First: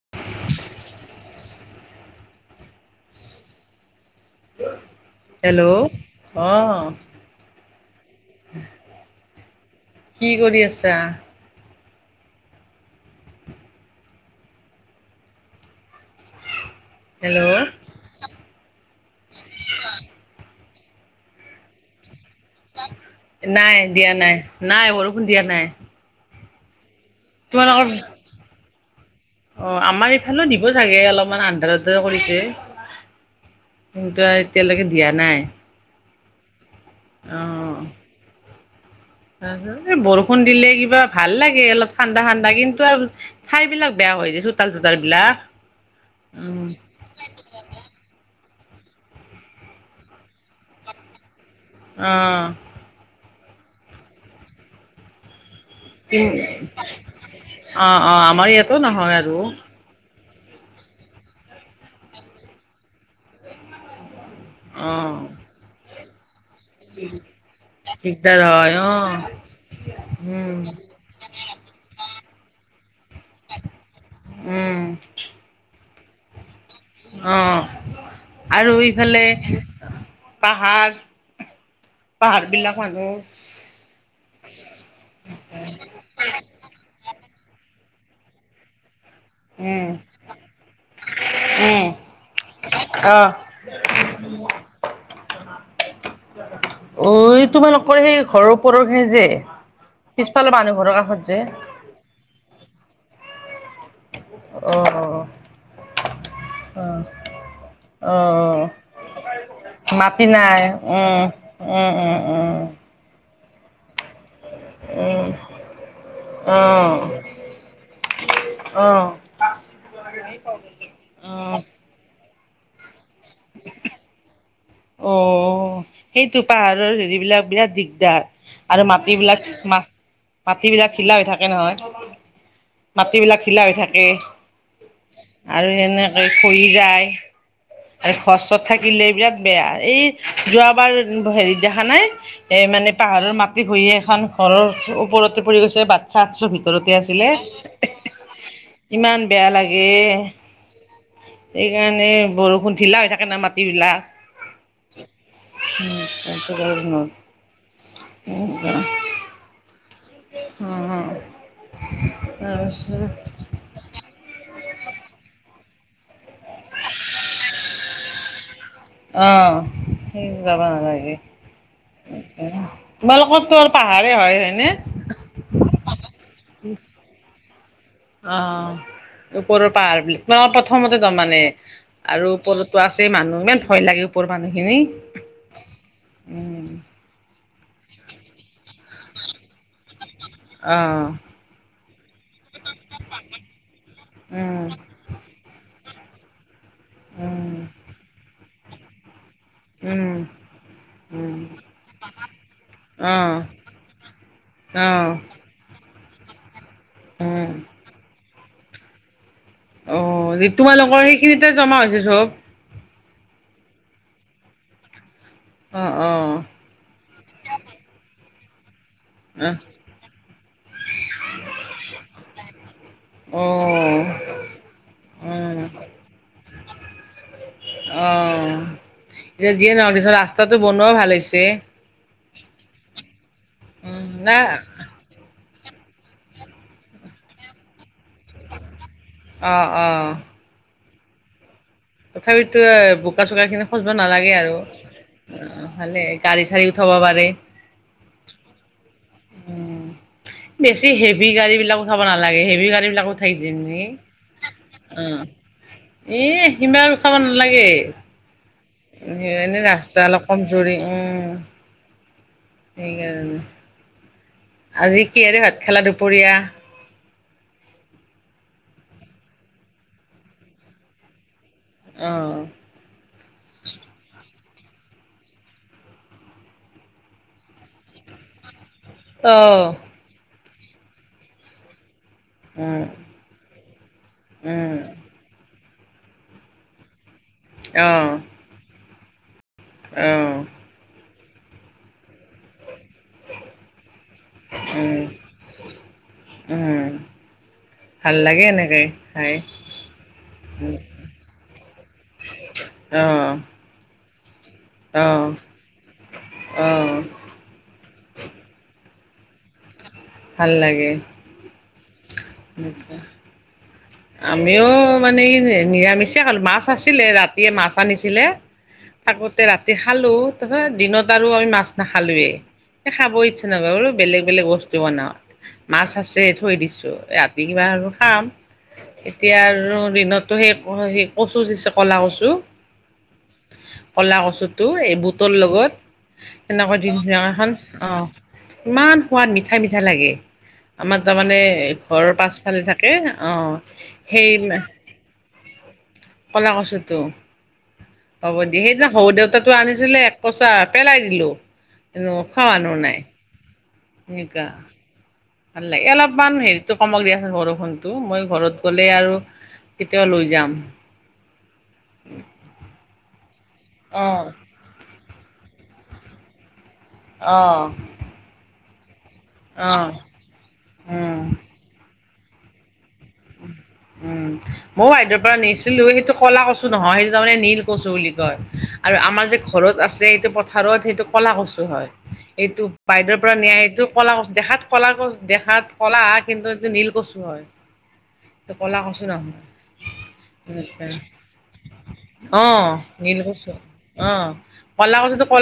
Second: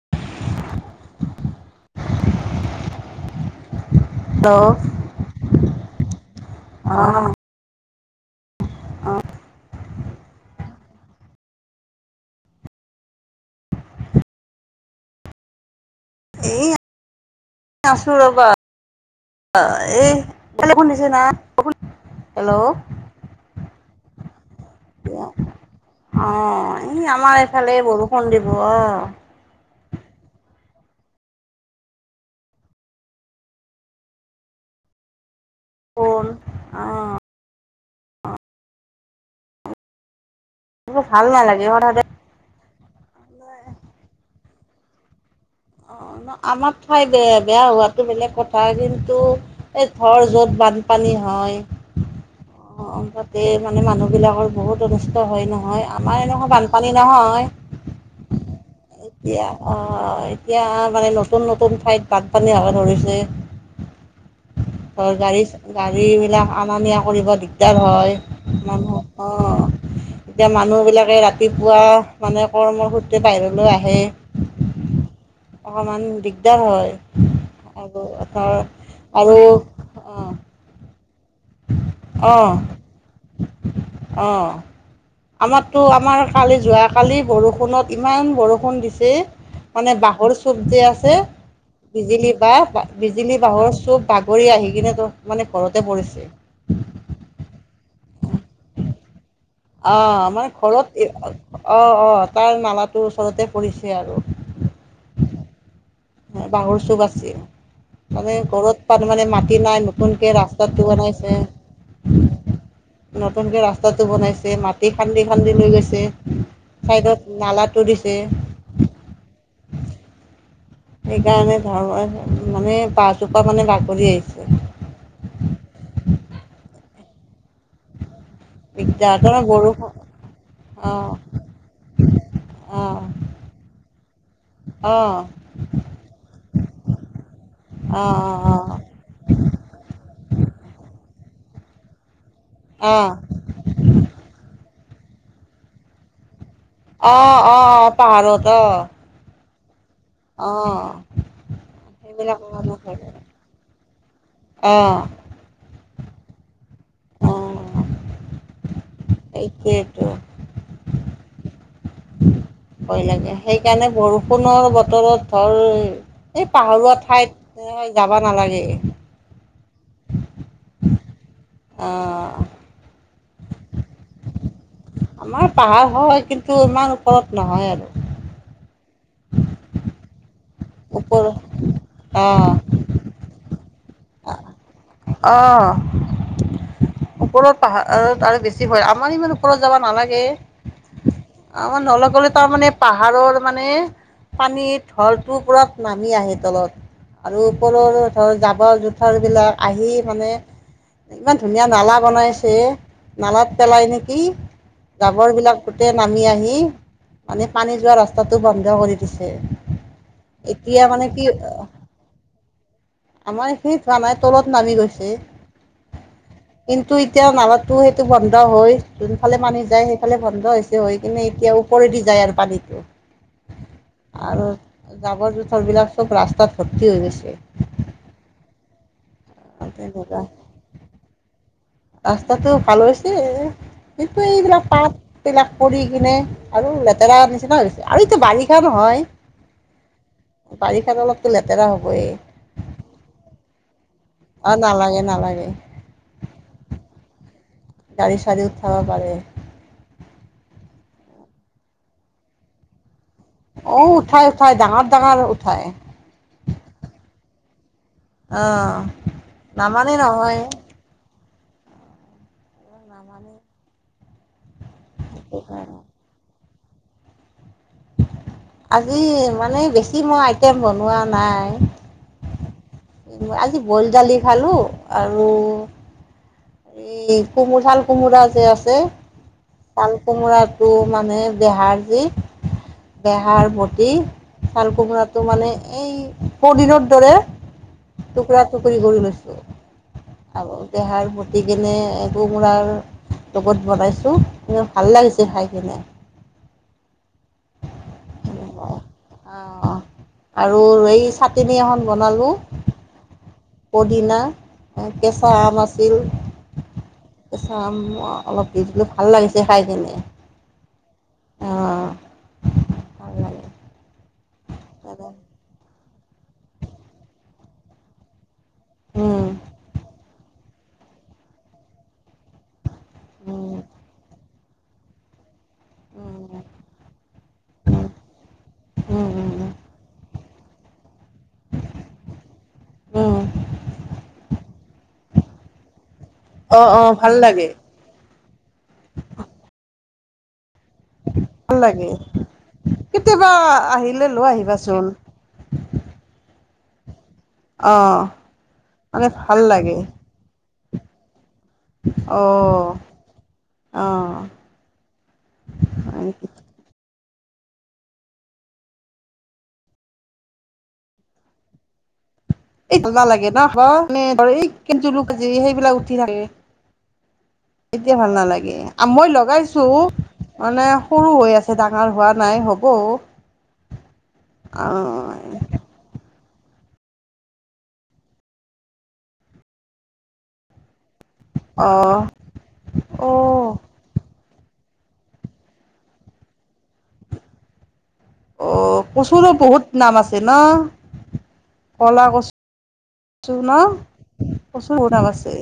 [inaudible] Hello hello অহ। অহ। কি কৰি আছা? এই হেল্ল'? আছো ৰবা শুনিছে না হেল্ল'? নাই দিয়া নাই নাই বৰষুণ দিয়া নাই। অ' ই আমাৰ এইফালে তোমালোকৰ বৰষুণ দিব অহ। অ' আমাৰ এইফালে দিব চাগে অলপমান আন্ধাৰ আন্ধাৰ কৰিছে। কিন্তু আৰু এতিয়ালৈকে দিয়া নাই। অহ আ। অহ। বৰষুণ দিলে কিবা এইবোৰ ভাল নালাগে লাগে অলপ হঠাতে ঠাণ্ডা ঠণ্ডা ঠাণ্ডা কিন্তু আৰু ঠাই বিলাক বেয়া হৈ যে চোতাল চোতাল বিলাক। অ' ন উম আমাৰ ঠাই বে বেয়া হোৱাটো বেলেগ কথা কিন্তু এই থৰ যত বানপানী হয়। উম। অ' তাতে মানে মানুহ বিলাকৰ বহুত অনষ্ট হয় নহয়। আমাৰ কি এনেকুৱা বানপানী নহয় অ অ আমাৰ ইয়াতো নহয় আৰু এতিয়া অহ। এতিয়া মানে নতুন নতুন ঠাইত বানপানী হ'ব ধৰিছে। অ ধৰ গাড়ী গাড়ী বিলাক অনা নিয়া কৰিব দিগদাৰ হয় দিগদাৰ হয় অ মানুহ অহ এতিয়া উম মানুহবিলাকে ৰাতিপুৱা মানে কৰ্মসূত্ৰে বাহিৰলৈ আহে। উম। অকমান দিগদাৰ হয় অ' আৰু ধৰ আৰু ইফালে আৰু পাহাৰ। পাহাৰ অহ বিলাক মানুহ অহ। আমাৰতো আমাৰ কালি যোৱাকালি বৰষুণত ইমান বৰষুণ দিছে। উম মানে বাঁহৰ চুপ যে আছে উম বিজুলী বাহ অ' বিজুলী বাহৰ চুপ বাগৰি আহি কিনে তো মানে ঘৰতে পৰিছে। অই তোমালোকৰ সেই ঘৰৰ ওপৰৰ খিনি যে। অ' আমাৰ পিছফালৰ মানুহ ঘৰৰ ঘৰত কাষত যে অ' অ' তাৰ মালাটো ওচৰতে পৰিছে আৰু। অহ। বাহৰ চব আছে মানে অ' ঘৰত মানে মাটি নাই মাটি নতুনকে নাই ৰাস্তাত উম উম উম নতুনকে ৰাস্তাতটো বনাইছে। মাটি উম খান্দি উম খান্দি লৈ গৈছে অ' চাইডত নালাটো দিছে। অহ। ন প [inaudible] সেইকাৰণে ধৰ্ম মানে বাহজোপা মানে বাগৰি আহিছে। অ' সেইটো পাহাৰৰ হেৰিবিলাক বিৰাট দিগদাৰ। আৰু দিগদাৰ তাৰমানে মাটিবিলাক, বৰষুণ মাটি বিলাক অ' ঢিলা হৈ থাকে নহয়। অ' মাটিবলাক ঢিলা হৈ থাকে অ' আৰু এনেকে [unintelligible] যায়। অ' অ' আৰু ঘৰ চৰ থাকিলে বিৰাট বেয়া এই যোৱাবাৰ হেৰিত দেখা নাই! এ, মানে অ' পাহাৰৰ মাটি খহিয়ে এখন ঘৰৰ ওপৰতে পৰি গৈছে বাট বাটচা [unintelligible] ভিতৰতে অ' আছিলে অ' অ' পাহাৰত অ' ইমান বেয়া লাগে! অ' সেইকাৰণে সেইবিলাক বৰষুণ ঢিলা হৈ থাকে না মাটিবলাক। অ'। [inaudible] [inaudible] এইটোৱেই টো। হ' হ'। ভয় লাগে, সেইকাৰণে বৰষুণৰ বতৰত ধৰ এই পাহৰুৱা ঠাইত [unintelligible] যাব নালাগে। অ', সেই [unintelligible] যাব নালাগে। অ', তোমালোকৰ টো আৰু পাহাৰে হয়, হয়নে? আমাৰ পাহাৰ হয়, কিন্তু ইমান ওপৰত নহয় আৰু। অ', ওপৰৰ পাহাৰবিলাক প্ৰথমতে ওপৰত তাৰমানে আৰু অ', ওপৰত আছে মানুহ ইমান ভয় লাগে ওপৰ মানুহখিনি। অ'। উম ওপৰত পাহাৰত আৰু বেছি ভয়, আমাৰ ইমান ওপৰত যাব নালাগে। অ'। আমাৰ নল-গলে তাৰমানানে পাহাৰৰ মানে উম পানীত [unintelligible] টো পূৰা নামি আহে তলত আৰু ওপৰৰ ধৰ জাবৰ জোথৰবিলাক আহি উম উম মানে ইমান উম ধুনীয়া নালা বনাইছে, অ' নালাত পেলাই নেকি অ' জাবৰবিলাক গোটেই নামি আহি মানে উম পানী যোৱা ৰাস্তাটো বন্ধ কৰি দিছে। অ', এতিয়া তোমালোকৰ মানে কি সেইখিনিতে জমা হৈছে চব! আমাৰ এইখিন হোৱা নাই তলত নামি গৈছে। অ', অ'। কিন্তু এতিয়া নালাটো সেইটো বন্ধ হৈ যোনফালে আহ অ' উম পানী যায়, সেইফালে বন্ধ হৈছে হৈ কিনে এতিয়া ওপৰে দি যায় আৰু পানীটো। আৰু জাবৰ-জোথৰবিলাক চব ৰাস্তাত ভৰ্তি হৈ গৈছে। অ', এতিয়া যিয়ে নহওঁ [unintelligible] তেনেকুৱা ৰাস্তাটো বনোৱা ভাল হৈছে। ৰাস্তাটো ভাল হৈছে, উম কিন্তু না এইবিলাক পাত তবিলাক পৰি কিনে আৰু লেতেৰা নিচিনা হৈ হৈছে আৰু এইটো বাৰিষা নহয়! অ', অ'। বাৰিষাত অলপতো লেতেৰা হ'বয়েই। তথাপিতো বোকাচোকাখিনি খজবা নালাগে আৰু অ'। নালাগে নালাগে ভালে গাড়ী চাড়ী উঠাব পাৰে। গাড়ী চাড়ী উঠাব পাৰে। উম, বেছি হেভি গাড়ীবিলাকো উঠাব নালাগে, হেভি গাড়ীবিলাকত অ', উঠাই, উঠাই ডাঙৰ, ডাঙৰ উঠায়। এহ, সিমান উঠাব নালাগে। অহ। [unintelligible] ৰাস্তা অলপ কমজুৰি উম। নামানে সেইকাৰণে। আজি সেইটো কিহেৰে ভাত কাৰণে খালা দুপৰীয়া? আজি মানে বিশেষ মই আইটেম বনোৱা নাই। অ'। আজি বইল দালি খালোঁ আৰু এই কোমোৰঝাল কোমোৰা যে আছে। অ'। কাল কোমোৰাটো মানে দেহাৰ যি অ'। এহাৰ ভটি ছাল কোমোৰাটো মানে এই বদিনৰ দৰে আহ টুকৰা টুকৰি কৰি লৈছো আহ আ দেহাৰ গকনে কোমোৰাৰ লগত বনাইছো ভাল উম লাগিছে খাই কিনে। উম। ভাল লাগে এনেকুৱা এনেকে খাই। অঁ আৰু এই চাটনি এখন বনালোঁ। অ'। পদিনা অ কেঁচা আম আছিল। অ'। কে অলপ দি দিলো ভাল লাগিছে খাই কিনে। ভাল লাগে। অ'। নি্চয়। আমিও মানে ই নিৰামিষে কাল মাছ আছিলে ৰাতিয়ে মাছ আনিছিলে। থাকোতে ৰাতি খালো তাৰপিছত দিনত আৰু আমি মাছ নাখালয়েই। খাব ইচ্ছা নক বো বেগ বেলেগ বস্তু বন মাছ আছে থৈ দিছো ৰাতি কিবা লাগে আৰু খাম। উম উম উম এতিয়াৰ দিনতো সেই স কচুিছে কলা কচু উম কলা কচু টো এই বুটৰ লগত অ অ ভাল এনেকুৱা লাগে এখন অ' ইমান সোৱাদ মিঠাই মিঠাই লাগে। আমাৰ তাৰমানে ভাল লাগে ঘৰৰ পাছফালি থাকে কেতিয়াবা অ' আহিলে লৈ সেই আহিবাচোন কলা কছুতো অ হ'ব দিয় সেইদিনা মানে সৰু ভাল দেউতাটো লাগে আনিছিলে। কচা পেলাই দিলো এ অ খোৱানো নাই অ এনেকা। আল এল হয় নেকি বান হ কমক দিয়া বৰষুণতটো মই ঘৰত গ'লে আৰু কেতিয়াবা লৈ যাম। এই না লাগে ন অঁ এই কে জুলি সেইবিলাক উঠি থাকে। অ'। তেতিয়া ভাল নালাগে মই লগাইছো মানে সৰু উম হৈ আছে তাক আমাৰ হোৱা নাই হ'ব। উম ময়ো হাইদেৰ পৰা নিছো। সেইটো কলা কচু নহয় সেইটো তাৰমানে নীল কচু বুলি কয় আৰু আমাৰ যে ঘৰত আছে সটো পথাৰত সেইটো কলা কচু হয় অ এইটো বাইদেউৰ পৰা নিয়া এইটোক কলা কচ দেখাত কলা কচ দেখাত কলা কিন্তু এইটো নীল কচু হয়। ক'লা অ' কচু কচুৰো বহুত নাম আছে ন। নহয় কলা কচু অঁ নীল কছু ন কচু অঁ কচু শুন ক আছে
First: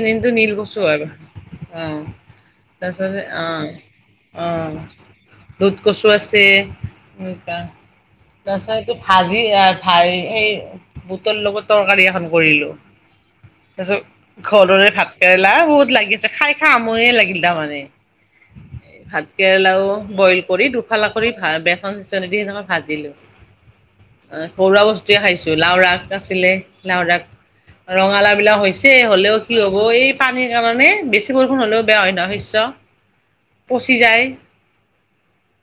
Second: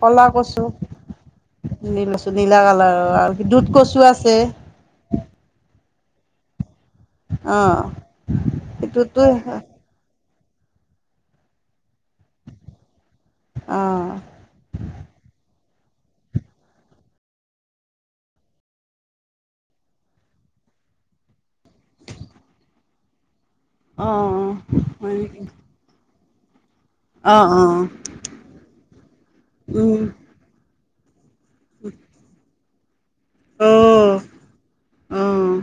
কলা কচু। শ হয়। অঁ নীলা নীলা তাৰপিছত কালাৰৰ আৰু অঁ দুধ কচু আছে। অঁ দুধ কচু আছে অ এনেকুৱা তাৰপত এইটো সেইটোতো ভাজি আৰু ভাই সেই বুটৰ লগত তৰকাৰী এখন কৰিলোঁ অ তাৰপিছত ঘৰৰে ভাত কেৰেলা বহুত লাগি আছে খাই খা সময়ে লাগিল তাৰমানে। ভাত কেৰেলাও বইল কৰি দুফালা কৰি ভ বেচ ন চিচন দি সেইকে ভাজিলো অ সৰুৱা হয় বস্তুৱয়ে নেকি খাইছো লাও ৰাগ আছিলে লাাহদাক অ অ ৰঙাল বিলাক হৈছে হ'লেও কি হ'ব উম এই পানীৰ কাৰণে বেছি বৰষুণ হ'লেও বেয়া হয় নয় শস্য অ পচি যায়। অ'।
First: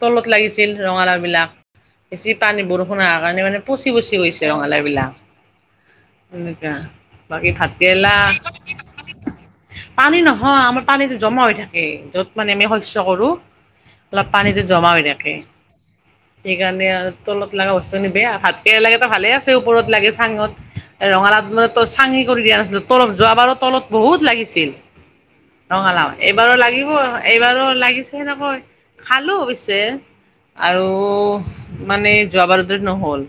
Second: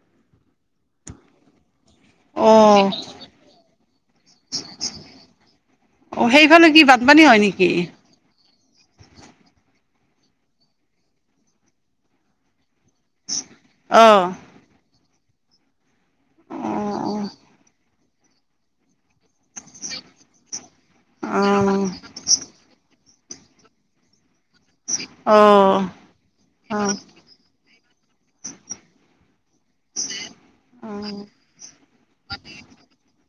তলত লাগিছিল ৰঙালাও বিলাক। বেছি অ পানী বৰষুণৰ কাৰণে মানে পচি, পচি গৈছে ৰঙালা বিলাক। অ সেইফালে এনেকা কি বানপানী হয় বাকী নেকি ভাতকেৰেলা পানী নহয় আমাৰ পানীটো জমা হৈ থাকে য'ত মানে আমি শস্য কৰোঁ অ অলপ পানীটো জমা হৈ থাকে। সেইকাৰণে অ আৰু তলত লগা বস্তুখিন বেয়া, ভাতকেৰেলা কেইটা ভালে আছে, ওপৰত লাগে চাঙত। অ ৰঙালাওটোৰত টো চাঙি কৰি দিয়া নাছিলো, তলত, যোৱাবাৰো তলত বহুত লাগিছিল। অ অ ৰঙালাও, এইবাৰো লাগিব নহয়। এইবাৰো লাগিছে সেনেকৈ, খালো অৱশ্যে। আৰু মানে যোৱা বাৰুতে নহ'ল।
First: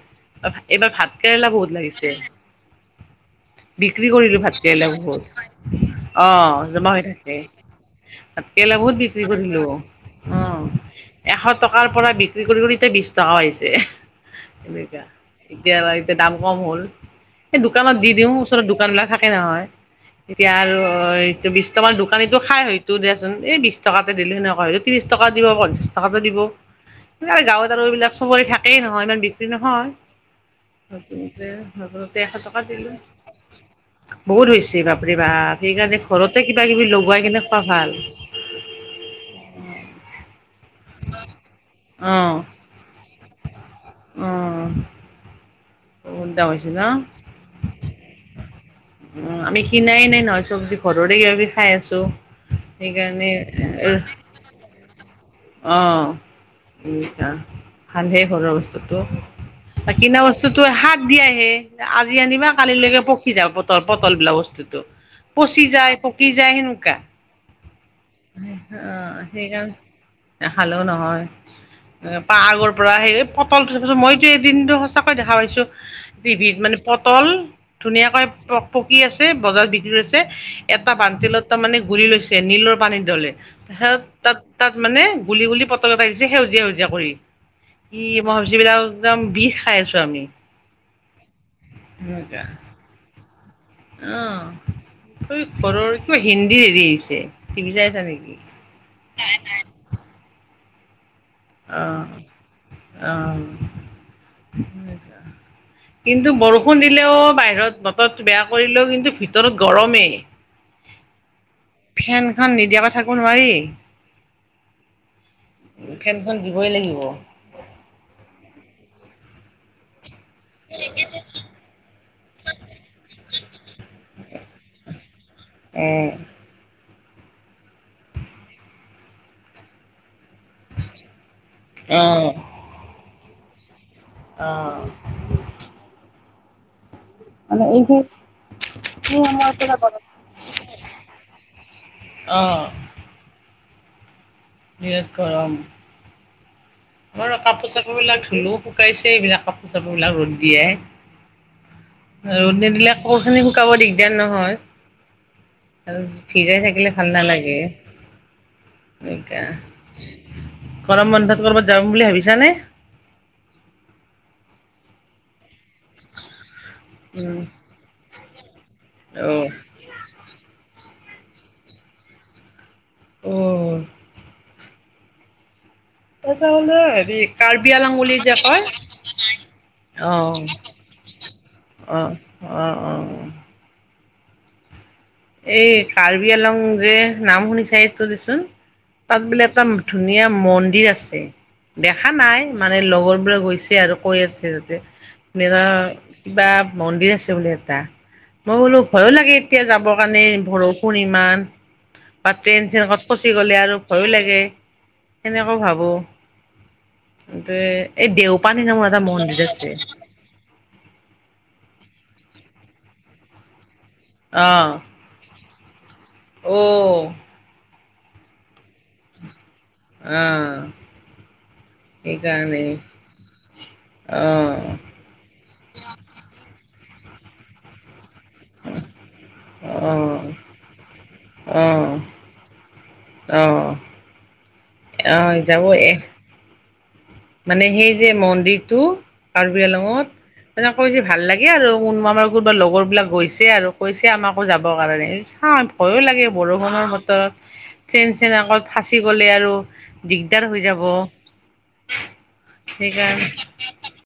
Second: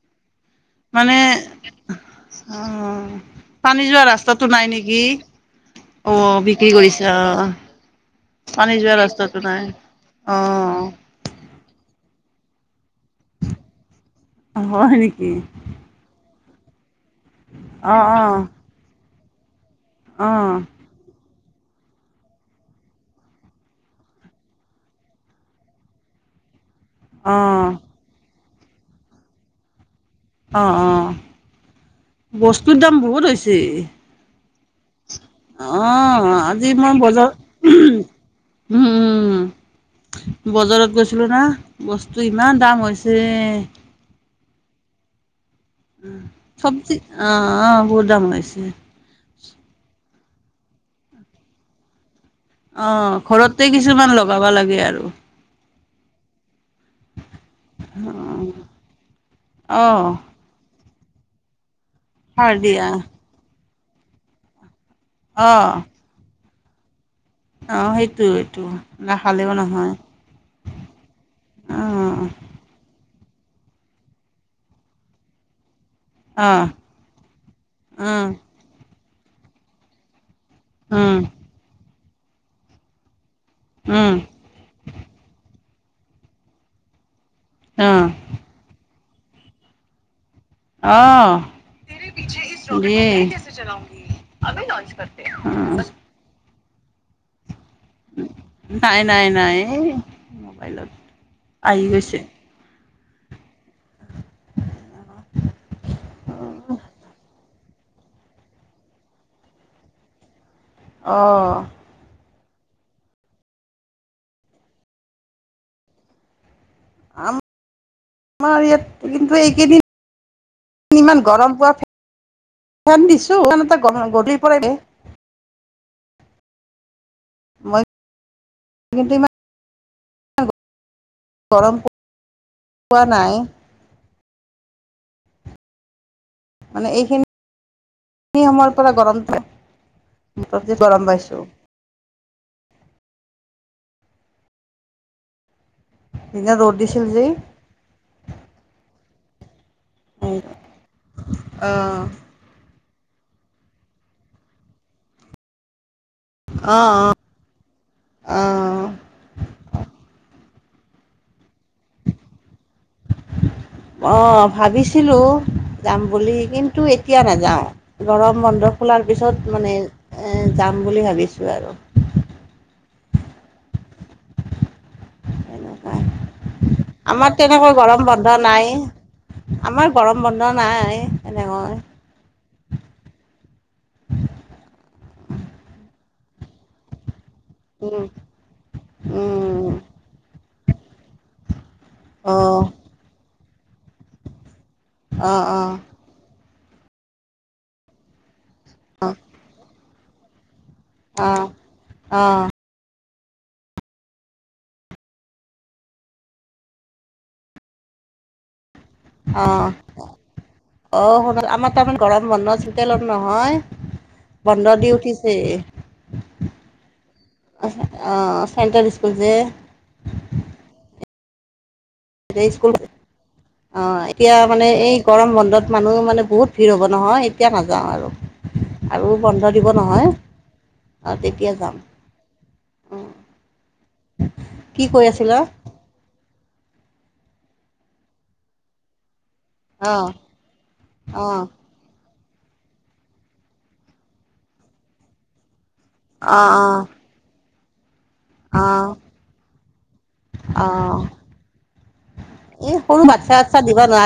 এইবাৰ মানে ভাতকেৰেলা বহুত লাগিছে। অ পানী যোৱা বিক্ৰী কৰিলো ৰাস্তাটো ভাত নাই কেৰেলা নেকি বহুত, অ অহ, বিক্ৰী জমা হৈ কৰিছে অ থাকে। পানী ভাতকেৰেলা যোৱা বহুত বিক্ৰী ৰাস্তাটো কৰিলো, নাই উঁহ। অ এশ টকাৰ পৰা বিক্ৰী কৰি, কৰি এতিয়া বিশ টকা বাঢ়িছে, হয় এনেকাই। নেকি এতিয়া, এতিয়া দাম কম হ'ল। সেই অ দোকানত দি, দিও অ ওচৰত দোকান বিলাক থাকে নহয়। এতিয়া অঁ আৰু হয়। এইটো বিশটামান দোকানীটো খাই হয়তো দেচোন, এই বিশ টকা এটা দিলে সেনেকুৱা হয়, ত্ৰিশ টকা দিব প। তাহাঁতে দিব, নাই গাঁৱত অঁ আৰু এইবিলাক চবৰে থাকেই নহয়, ইমান বিক্ৰী নহয়। অ', অ', নতুনতে এশ টকা বস্তুৰ দিলো দাম বহুত হৈছে। বহুত হৈছে বাপৰে বাহ, সেইকাৰণে অঁ ঘৰতে আজি কিবা-কিবি মই লগাই বজাৰ কিনে, খোৱা ভাল। উম, উম বজাৰত গৈছিলো না, বস্তু ইমান দাম হৈছে। ৰেহ উহ। উহ, চবজি অ', অ', বহুত দাম হৈ আছে। উম, আমি কিনাই নাই নহয় চবজি ঘৰৰে কিবা কিবি খাই আছো। অ, সেইকাৰণে ঘৰতে কিছুমান লগাবা লাগে আৰু। অ, উহ-আহ' ভালহে অঁ ঘৰৰ বস্তুটো, অঁ কিনা বস্তু। বস্তুতো হাক দিয়াহে, আজি আনিবা সাৰ দিয়া কালিলৈকে পকি যাব পটল-পটল বিলা বস্তুটো। পচি অঁ যায়, পকি যায়, সেনেকা। অ, সেইটো এইটো নাখালেও সেইকাৰণে নহয়। নাখালেও নহয়, এ অঁ পাৰাগৰ পৰা সেই পটলটো চাবাচোন, মইতো এদিনটো সঁচাক দেখা পাইছো। টিভিত অঁ মানে পটল ধুনীয়াকৈ প পকি আছে বজাৰত বিক্ৰী হৈ, এটা অঁ বন্তিলত তাৰমানে গুৰি লৈছে নীলৰ পানী দলে। সেয়াত অঁ তাত, তাত মানে গুলি, গুলি পটল বাক দিছে, সেউজীয়া, সেউজীয়া কৰি ই অঁ মই ভাবিচিলো আৰু, একদম বিষ খাই আছো আমি। অহ'। মেৰে পিছ সেনেকুৱা [inaudible] উহ কেছে সালৌগী, অ' আবে এই ঘৰৰ নস্কি। কিবা হিন্দী এৰি আহিছে, কিবা যে নাই, নাই, নাই মোবাইলত। আহি গৈছে আহ', আহ'। কিন্তু বৰষুণ দিলেও বাহিৰত, বতৰটো বেয়া কৰিলেও কিন্তু ভিতৰত গৰমেই। অহ'। ফেনখন নিদিয়াকৈ থাকিব নোৱাৰি। ফেনখন দিবই লাগিব। আম, আমাৰ ইয়াত কিন্তু এইকেইদিন ইমান গৰম পোৱা ফেন, ফেন দিছো। টো ফেন এটা গ-গধূলি পৰাই দিয়ে। উম, মই কিন্তু ইমান ঊচি গৰম পো-পোৱা নাই। অহ'। মানে এই মানে এইখিনি খিন-নিৰ সময়ৰ পৰা এই গৰম সময়ৰ পৰা গৰম। পোৱা, তে গৰম পাইছো। অহ'। বিৰাত গৰম। পি নে ৰ'টি আম কাপোৰ-চাপোৰ বিলাক ধুলোও শুকাইছে এইবিলাক কাপ কাপোৰ -চাপোৰ বিলাক অ ৰ'দ দিয়াই। ৰ'দ নিদিলে ক খিনি শুকাব দিগদাৰ নহয়। আৰু ভিজাই অ থাকিলে ভাল নালাগে। অ অ এ গৰম বন্ধত কৰবাত যাব বুলি ভাবিছা নে? অ ভাবিছিলো যাম বুলি কিন্তু এতিয়া উম, নাযাওঁ গৰম বন্ধ খোলাৰ পিছত অ', মানে যাম বুলি ভাবিছোঁ আৰু। অ'। এনেকুৱা এটা হলে হেৰি আমাৰ কাৰ্বি তেনেকৈ আলং গৰম বুলি বন্ধ যে কয় নাই আমাৰ গৰম অ', বন্ধ নাই এনেকৈ অঁ অঁ অঁ। এই কাৰ্বি আলং যে নাম শুনিছাই তো দিচোন তাত বোলে এটা ধুনীয়া মন্দিৰ আছে। দেখা অঁ নাই অঁ মানে লগৰ বোৰে গৈছে আৰু কৈ আছে যাতে অঁ অঁ কিবা মন্দিৰ আছে বোলে এটা, মই বোলো ভয়ো লাগে এতিয়া যাবৰ কাৰণে ভ অঁ অঁ [unintelligible] যেনেকাত ফচি গ'লে আৰু ভয়ো লাগে সেনেকৈ ভাবোঁ। এই দেওপানী নামৰ এটা মন্দিৰ আছে। অ সোণাল আমাৰ তাৰমানে গৰম বন্ধ চিতেলৰ নহয়। অ'। বন্ধ দি উঠিছে। অ। চেণ্ট্ৰেল স্কুল যে আহ। এতিয়া সেইকাৰণে স্কুল অ এতিয়া মানে অ', এই গৰম বন্ধত মানুহ মানে বহুত ভিৰ হ'ব নহয়, এতিয়া নাযাওঁ আৰু। আৰু বন্ধ দিব অ', নহয় অ', অঁ তেতিয়া যাম। অ। [unintelligible] আহ আছিলা যাব এ মানে সেই যে মন্দিৰটো কাৰ্বি অঁ আলঙত তেনে কৈ যে ভাল অঁ লাগে আৰু কমাৰ কব লগৰ বিলাক গৈছে আৰু কৈছে আমাকো যাব কাৰণে চাওঁ ভয়ো লাগে অঁ বৰষুণৰ বতৰত ট্ৰেইন চেন অঁ অকল অঁ ফাঁচি গ'লে আৰু দিগদাৰ হৈ যাব। এ সৰু সেইকাৰণে বাচ্ছা চচ্ছা দিব নোৱাৰি